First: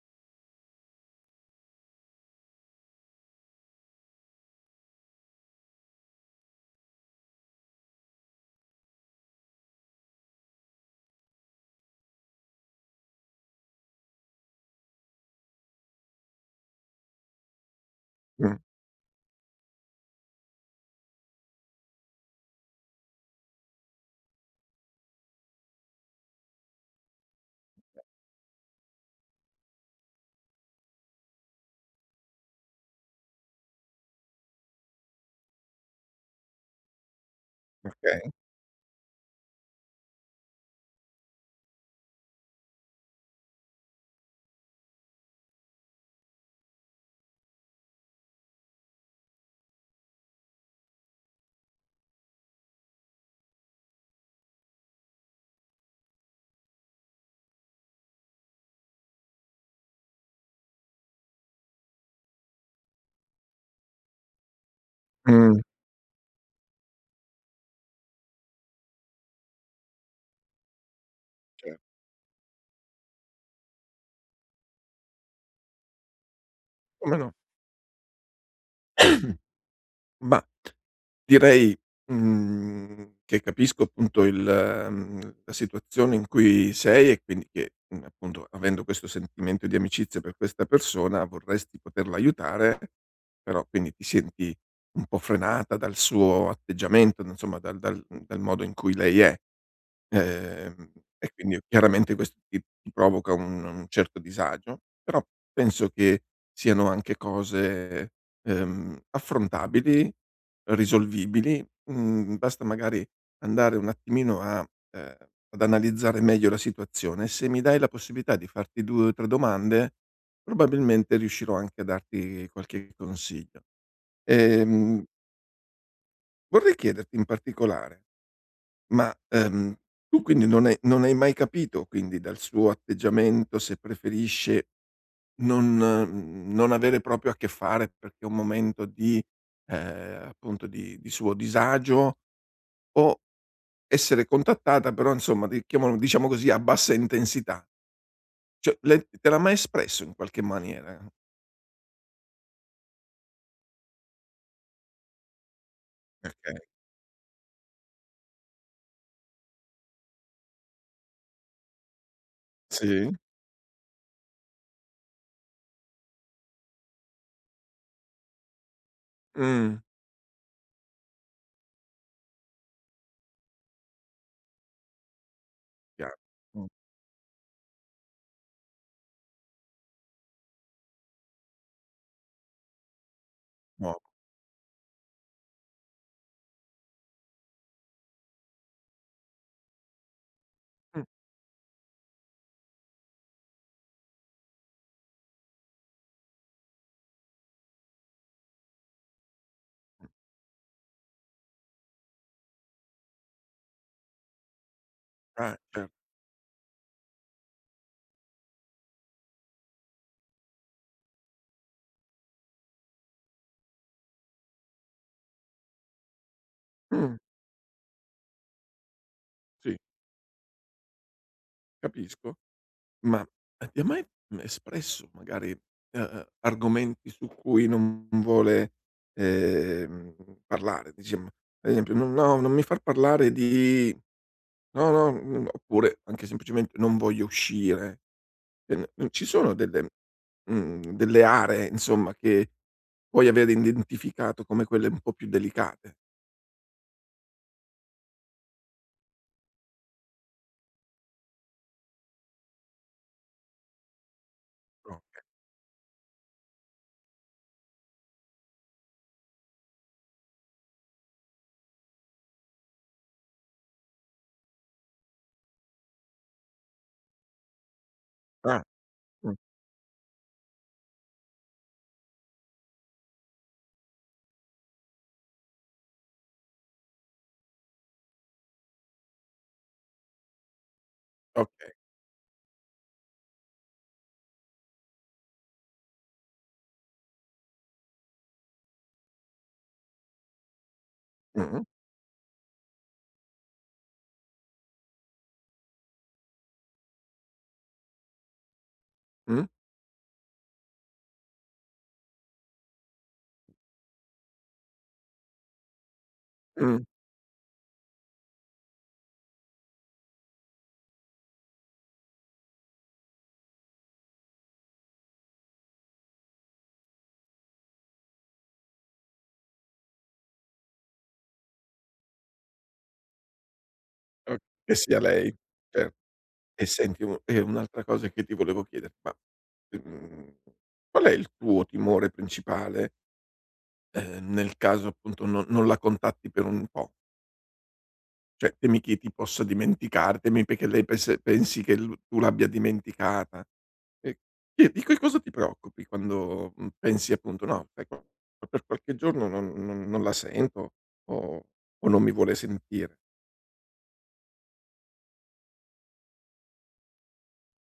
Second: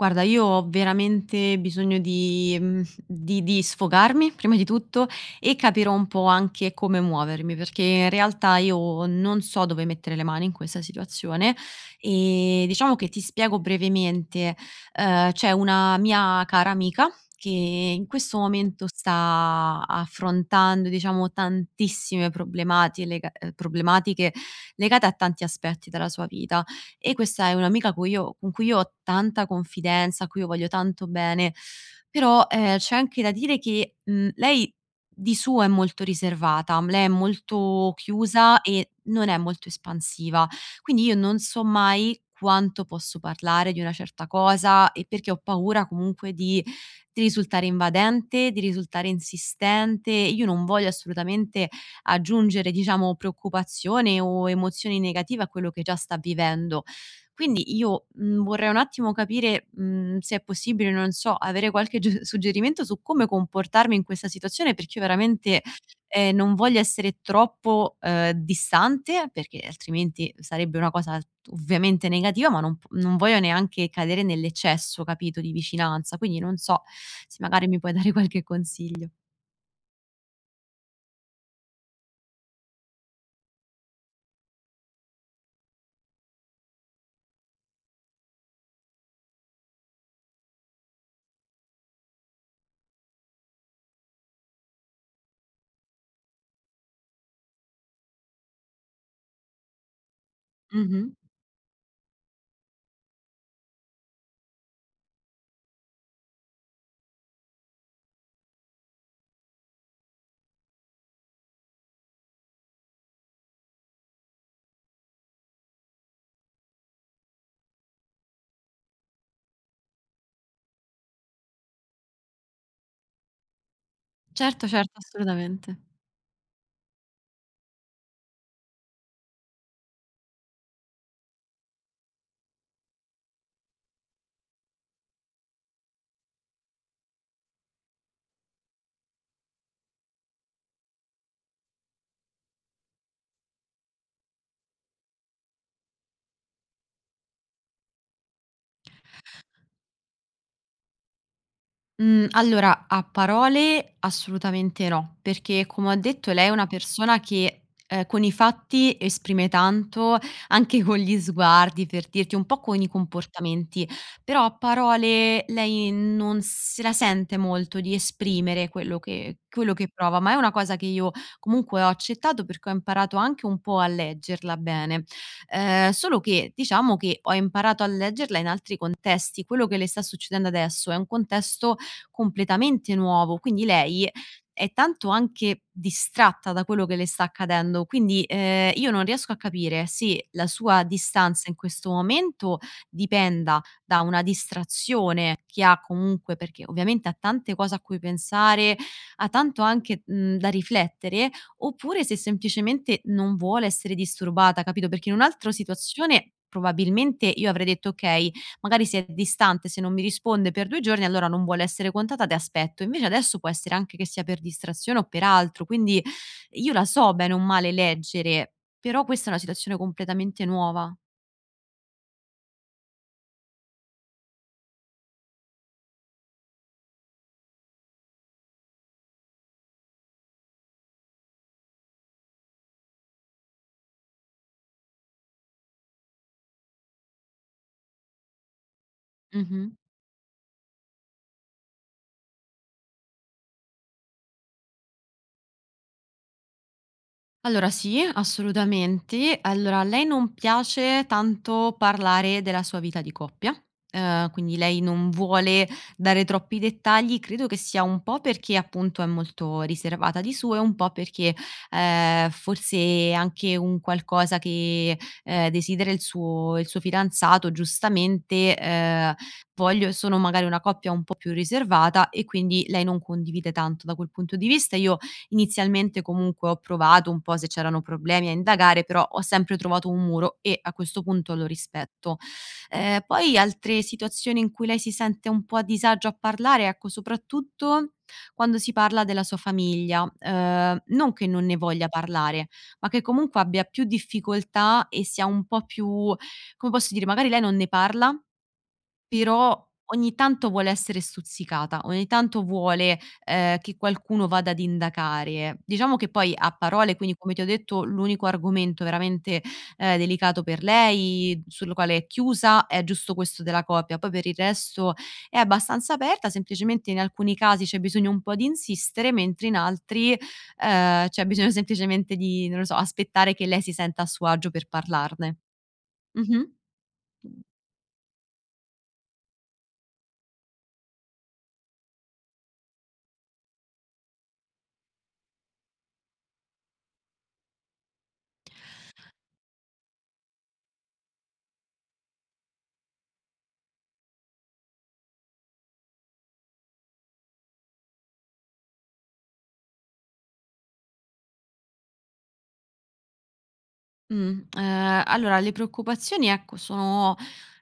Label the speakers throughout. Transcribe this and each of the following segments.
Speaker 1: Guarda, io ho veramente bisogno di sfogarmi prima di tutto e capirò un po' anche come muovermi, perché in realtà io non so dove mettere le mani in questa situazione. E diciamo che ti spiego brevemente: c'è una mia cara amica che in questo
Speaker 2: Mh,
Speaker 1: momento sta affrontando, diciamo, tantissime problemati lega problematiche legate a tanti aspetti della sua vita e questa è un'amica cui io con cui io ho tanta confidenza, a cui io voglio tanto bene, però, c'è anche da dire che, lei di suo è molto riservata, lei è molto
Speaker 2: okay.
Speaker 1: chiusa e non è molto espansiva. Quindi io non so mai quanto posso parlare di una certa cosa e perché ho paura comunque di risultare invadente, di risultare insistente. Io non voglio assolutamente aggiungere, diciamo, preoccupazione o emozioni negative a quello che già sta vivendo. Quindi io, vorrei un attimo capire, se è possibile, non so, avere qualche ge suggerimento su come comportarmi in questa situazione, perché io
Speaker 2: Mh,
Speaker 1: veramente, non voglio essere troppo, distante, perché altrimenti sarebbe una cosa
Speaker 2: certo,
Speaker 1: ovviamente negativa, ma non voglio neanche cadere nell'eccesso, capito, di vicinanza. Quindi non so
Speaker 2: come no.
Speaker 1: se magari mi puoi dare qualche consiglio.
Speaker 2: Ma direi, che capisco appunto la situazione in cui sei e quindi che, appunto avendo questo sentimento di amicizia per questa persona vorresti poterla aiutare, però quindi ti senti un po' frenata dal suo atteggiamento, d insomma dal dal modo in cui lei è. Ehm,
Speaker 1: Mh-mh.
Speaker 2: e quindi chiaramente questo ti provoca un certo disagio, però penso che siano anche cose, affrontabili, risolvibili. Mhmm, basta magari andare un attimino a ehm, ad analizzare meglio la situazione. Se mi dai la possibilità di farti 2 o 3 domande, probabilmente riuscirò anche a darti qualche consiglio.
Speaker 1: Certo, certo,
Speaker 2: Ehm,
Speaker 1: assolutamente.
Speaker 2: vorrei chiederti in particolare ma, tu quindi non hai mai capito quindi dal suo atteggiamento se preferisce non avere proprio a che fare perché è un momento di appunto di suo disagio o essere contattata però insomma di chiamalo diciamo così a bassa intensità? Cioè le te l'ha mai espresso in qualche maniera?
Speaker 1: Mhmm, allora a parole assolutamente no, perché come ho detto lei è
Speaker 2: Okay,
Speaker 1: una persona che, con i fatti esprime tanto, anche con gli sguardi per dirti, un po' con i
Speaker 2: sì.
Speaker 1: comportamenti, però a parole lei non se la sente molto di esprimere quello che quello
Speaker 2: Mh,
Speaker 1: che prova, ma è una cosa che io comunque ho accettato perché ho imparato anche un po' a leggerla bene.
Speaker 2: chiaro.
Speaker 1: Solo che
Speaker 2: Mh,
Speaker 1: diciamo che ho imparato a leggerla in altri contesti. Quello che le sta succedendo adesso è un contesto completamente nuovo. Quindi
Speaker 2: no.
Speaker 1: lei è tanto anche distratta da quello che le sta accadendo, quindi, io non riesco a capire se la sua
Speaker 2: Mh,
Speaker 1: distanza in questo momento dipenda da una distrazione che ha comunque perché ovviamente ha tante cose a cui pensare, ha tanto anche, da riflettere, oppure se semplicemente non vuole essere disturbata, capito? Perché in un'altra
Speaker 2: ah, cer
Speaker 1: situazione probabilmente io avrei detto: "Okay, magari se è distante, se non mi risponde per 2 giorni, allora non vuole essere contattata e aspetto. Invece adesso può essere anche che sia per distrazione o per altro, quindi io la so
Speaker 2: mh,
Speaker 1: bene o male leggere, però questa è una
Speaker 2: sì,
Speaker 1: situazione completamente nuova.
Speaker 2: capisco. Ma ti ha mai, espresso magari, argomenti su cui non vuole, ehm, parlare? Dici, ad esempio: "No, no, non mi far parlare di" no, no, oppure anche semplicemente: "Non voglio uscire." N ci sono
Speaker 1: Mh-mh.
Speaker 2: delle delle aree insomma che puoi aver identificato come quelle un po' più delicate?
Speaker 1: Allora sì, assolutamente. Allora a lei non piace tanto parlare della sua vita di coppia, quindi lei non
Speaker 2: Okay.
Speaker 1: vuole dare troppi dettagli, credo che sia un po' perché appunto è molto riservata di suo e un po' perché, forse è anche un qualcosa che, desidera il suo fidanzato giustamente,
Speaker 2: Ah, mh,
Speaker 1: voglio sono magari una coppia un po' più riservata e quindi lei non condivide tanto da quel punto di vista. Io Inizialmente comunque ho provato un po' se c'erano problemi a indagare, però ho sempre trovato un muro e a questo punto lo
Speaker 2: okay.
Speaker 1: rispetto. Poi altre situazioni in cui lei si sente un po' a disagio a parlare, ecco, soprattutto quando si parla della sua famiglia, non che non ne
Speaker 2: Mh-mh,
Speaker 1: voglia parlare, ma che comunque abbia più difficoltà e sia un po' più come posso dire, magari lei non ne parla
Speaker 2: mh,
Speaker 1: però ogni tanto vuole essere stuzzicata, ogni tanto vuole, che qualcuno vada ad indagare. Diciamo che poi a
Speaker 2: mh,
Speaker 1: parole, quindi come ti ho detto, l'unico argomento veramente, delicato per lei, sul quale è chiusa, è giusto questo della coppia. Poi per il resto è abbastanza aperta, semplicemente in alcuni casi c'è bisogno un po' di insistere, mentre in altri, c'è bisogno semplicemente di, non lo so, aspettare che lei si senta a suo
Speaker 2: o
Speaker 1: agio per
Speaker 2: che sia lei,
Speaker 1: parlarne.
Speaker 2: cer.
Speaker 1: Mh-mh.
Speaker 2: E senti u e un'altra cosa che ti volevo chiedere, ma, mhmm, qual è il tuo timore principale, nel caso appunto non la contatti per un po'? Cioè temi che ti possa dimenticare, temi perché lei pes pensi che l tu l'abbia dimenticata. Ehm, e di che cosa ti preoccupi quando, pensi appunto: "No, ecco, per qualche giorno non la sento o o non mi vuole sentire."
Speaker 1: Mh, allora le preoccupazioni, ecco, sono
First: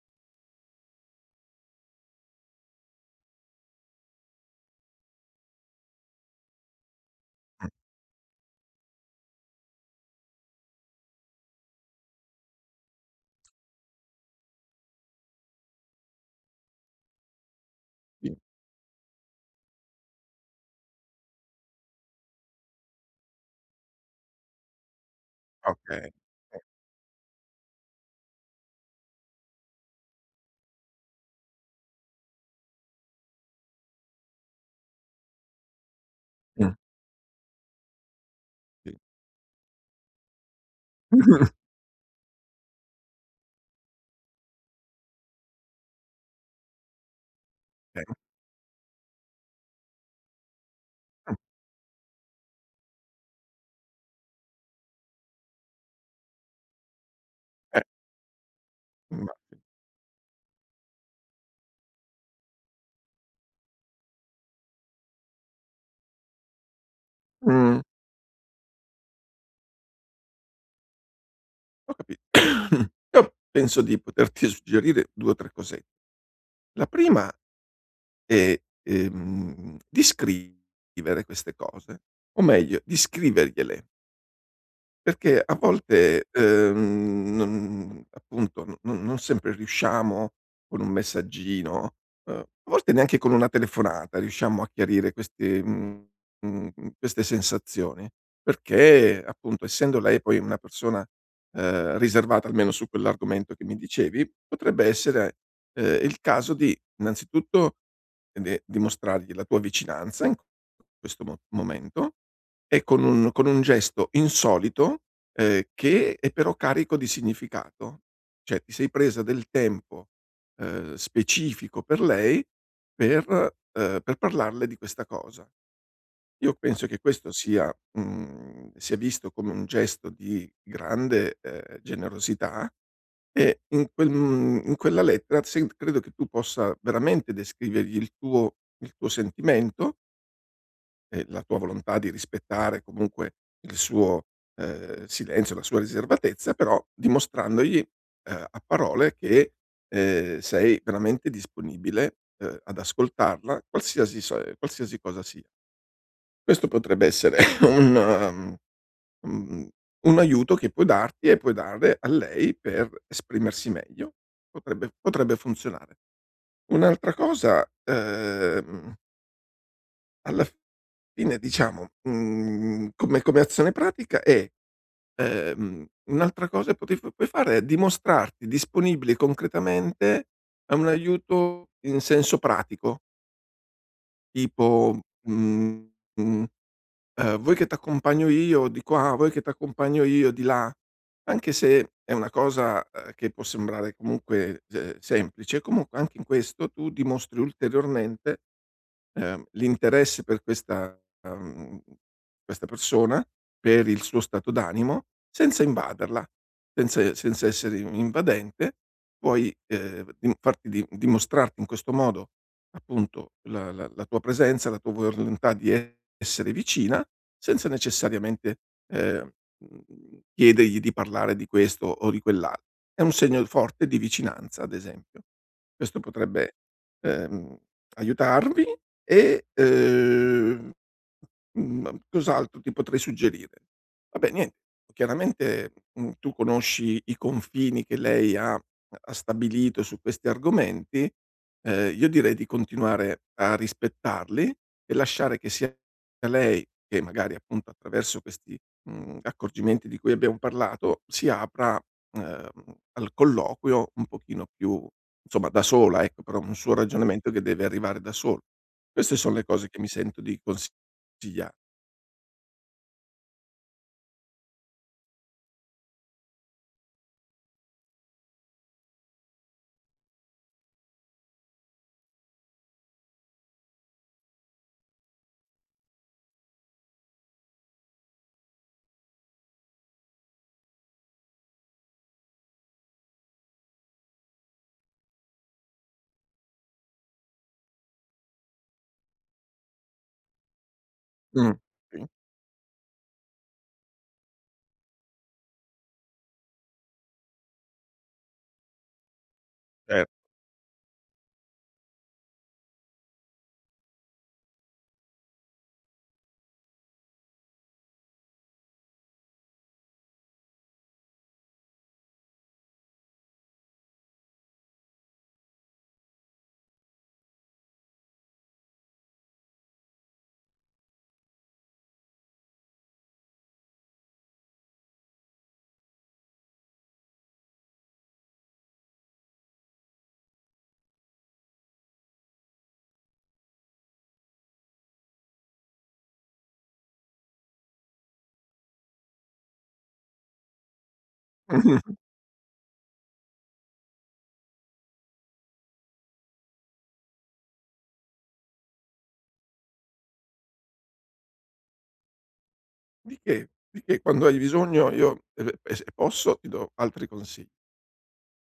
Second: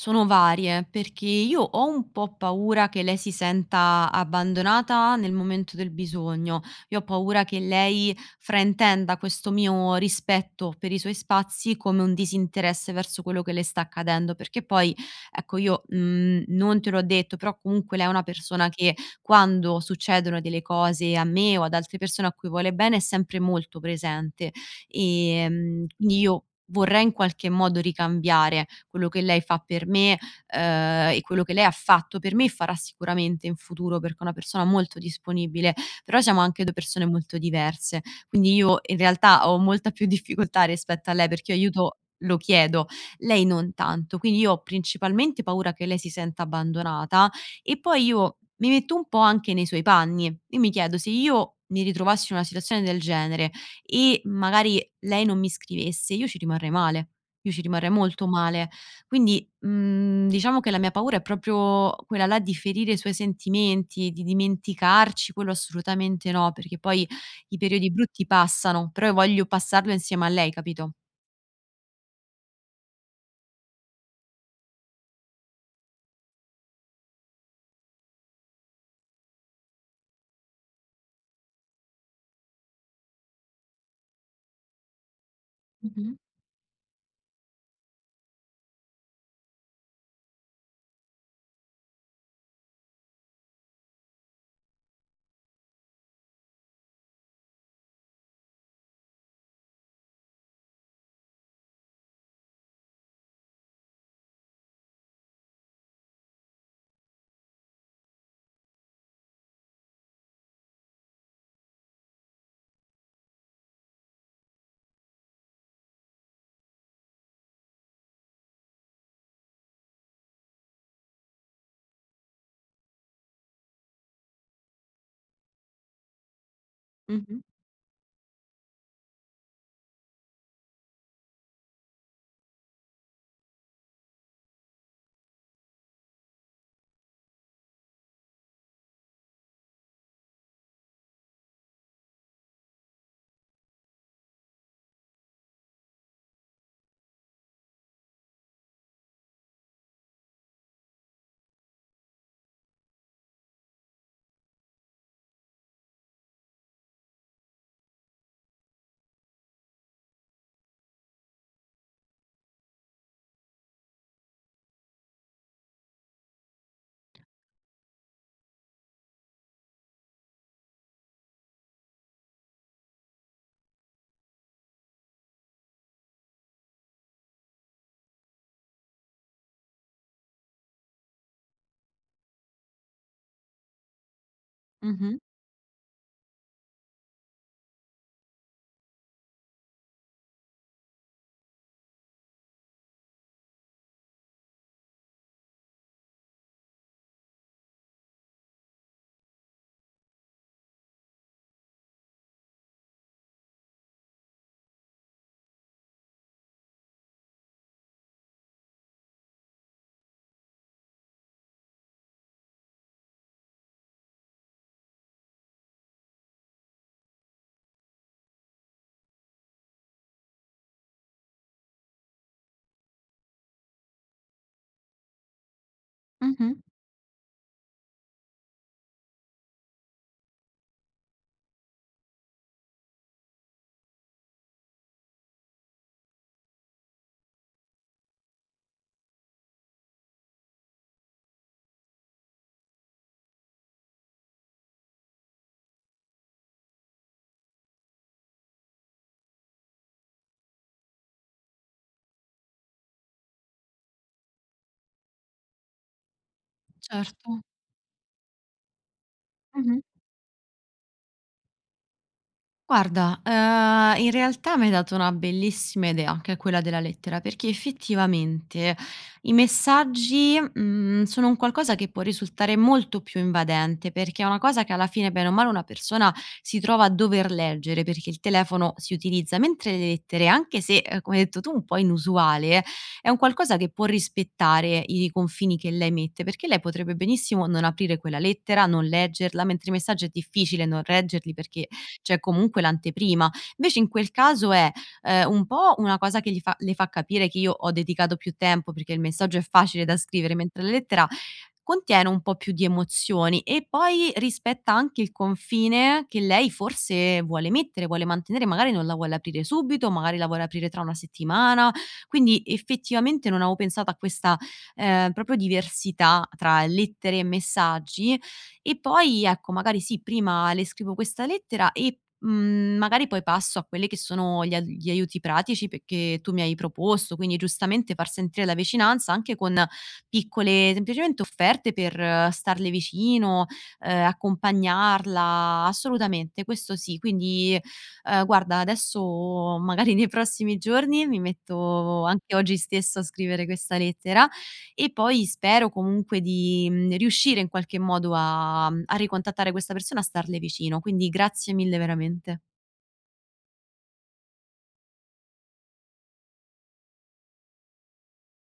Speaker 1: sono varie, perché io ho un po' paura che lei si senta abbandonata nel momento del bisogno. Io ho paura che
Speaker 2: Mh,
Speaker 1: lei fraintenda questo mio rispetto per i suoi spazi come un disinteresse verso quello che le sta accadendo, perché poi, ecco, io, non te l'ho detto, però comunque lei è una
Speaker 2: sì,
Speaker 1: persona che quando succedono delle cose a me o ad altre persone a cui vuole bene è sempre molto presente.
Speaker 2: okay.
Speaker 1: Quindi io
Speaker 2: Eh,
Speaker 1: vorrei in qualche modo ricambiare quello che lei fa per me, e quello che lei ha fatto per me e farà sicuramente in futuro, perché è una persona molto disponibile, però siamo anche
Speaker 2: mh,
Speaker 1: 2 persone molto diverse. Quindi io in
Speaker 2: sì.
Speaker 1: realtà ho molta più difficoltà rispetto a lei, perché io aiuto lo chiedo, lei non tanto. Quindi io ho principalmente paura che lei si senta abbandonata e poi
Speaker 2: Okay.
Speaker 1: io mi metto un po' anche nei suoi panni e mi chiedo: se io mi ritrovassi in una situazione del genere e magari lei non mi scrivesse, io ci rimarrei male, io ci
Speaker 2: Eh,
Speaker 1: rimarrei molto male. Quindi,
Speaker 2: immagino.
Speaker 1: diciamo che la mia paura è proprio quella là di ferire i suoi sentimenti, di dimenticarci, quello assolutamente no, perché poi i
Speaker 2: Mh,
Speaker 1: periodi brutti passano, però io voglio passarlo insieme a lei, capito?
Speaker 2: ho capito. Io penso di poterti suggerire 2 o 3 cosette. La prima è, di scrivere queste cose, o meglio di scrivergliele. Perché a
Speaker 1: Mh-mh,
Speaker 2: volte, non appunto, no non sempre riusciamo con un messaggino, a volte neanche con una telefonata riusciamo a chiarire queste mhmm, queste sensazioni, perché appunto essendo lei poi una persona, riservata almeno su quell'argomento che mi dicevi, potrebbe essere, il caso di innanzitutto de dimostrargli la tua vicinanza in questo mo momento e con un gesto insolito, che è però carico di significato. Cioè ti sei presa del tempo, specifico per lei per per parlarle di questa cosa. Io penso che questo
Speaker 1: mh-mh,
Speaker 2: sia sia visto come un gesto di grande, generosità e in in quella lettera sen credo che tu possa veramente descrivergli il tuo sentimento e la tua volontà di rispettare comunque il suo, silenzio, la sua riservatezza, però dimostrandogli, a parole che, sei veramente disponibile, ad ascoltarla qualsiasi cosa sia. Questo potrebbe essere un mhmm, un aiuto che puoi darti e puoi dare a lei per esprimersi meglio. Potrebbe funzionare. Un'altra cosa, alla f fine diciamo, come come azione pratica è un'altra cosa che potevi puoi fare è dimostrarti disponibile concretamente a un aiuto in senso pratico, tipo,
Speaker 1: mh-mh,
Speaker 2: mhmm, mhmm, "Vuoi che t'accompagno io di qua? Vuoi che t'accompagno io di là?" Anche se è una cosa, che può sembrare comunque, semplice, comunque anche in questo tu dimostri ulteriormente l'interesse per questa questa persona, per il suo stato d'animo, senza invaderla, senza essere invadente, puoi, dim farti di dimostrarti in questo modo, appunto, la tua presenza, la tua volontà di essere vicina, senza necessariamente, ehm, chiedergli di parlare di questo o di quell'al È un segno forte di vicinanza, ad esempio. Questo
Speaker 1: mh-mh,
Speaker 2: potrebbe, ehm, aiutarvi e, cos'altro ti potrei suggerire? Vabbè nient Chiaramente, tu conosci i confini che lei ha stabilito su questi argomenti, io direi di continuare a rispettarli e lasciare che sia lei che magari appunto attraverso questi, accorgimenti di cui abbiamo parlato, si apra, ehm, al colloquio un pochino più insomma da sola ecco, però un suo
Speaker 1: certo,
Speaker 2: ragionamento che deve arrivare da sol queste son le cose che
Speaker 1: mh-mh.
Speaker 2: mi sento di consigliare.
Speaker 1: Guarda, in realtà m'hai dato una bellissima idea, che è quella della lettera, perché effettivamente i messaggi, sono un qualcosa che può risultare molto più invadente, perché è una cosa che alla fine, bene o male, una persona si trova a dover leggere, perché il telefono si utilizza, mentre le lettere, anche se, come hai detto tu, un po' inusuale, è un qualcosa che può rispettare i confini che lei mette, perché lei potrebbe benissimo non aprire quella lettera, non leggerla, mentre i messaggi è difficile non leggerli
Speaker 2: Mh.
Speaker 1: perché
Speaker 2: Sì,
Speaker 1: c'è comunque l'anteprima. Invece in quel caso è, un po' una cosa che gli fa le fa capire che io ho dedicato più tempo, perché il messaggio è facile da
Speaker 2: cer.
Speaker 1: scrivere, mentre la lettera contiene un po' più di emozioni e poi rispetta anche il confine che lei forse vuole mettere, vuole mantenere, magari non la vuole aprire subito, magari la vuole aprire tra 1 settimana. Quindi effettivamente non avevo pensato a questa, proprio diversità tra lettere e messaggi, e poi ecco, magari sì, prima le scrivo questa lettera e, magari poi passo a quelli che sono gli aiuti pratici perché tu mi hai proposto, quindi giustamente far sentire la vicinanza anche con piccole semplicemente offerte per starle vicino, accompagnarla, assolutamente, questo sì. Quindi, guarda adesso magari nei prossimi giorni mi metto anche oggi stesso a scrivere questa lettera e poi spero comunque di, riuscire in qualche modo a a ricontattare questa persona, a starle vicino. Quindi grazie mille veramente.
Speaker 2: Di che, di che, quando hai bisogno io e se posso ti do altri consigli.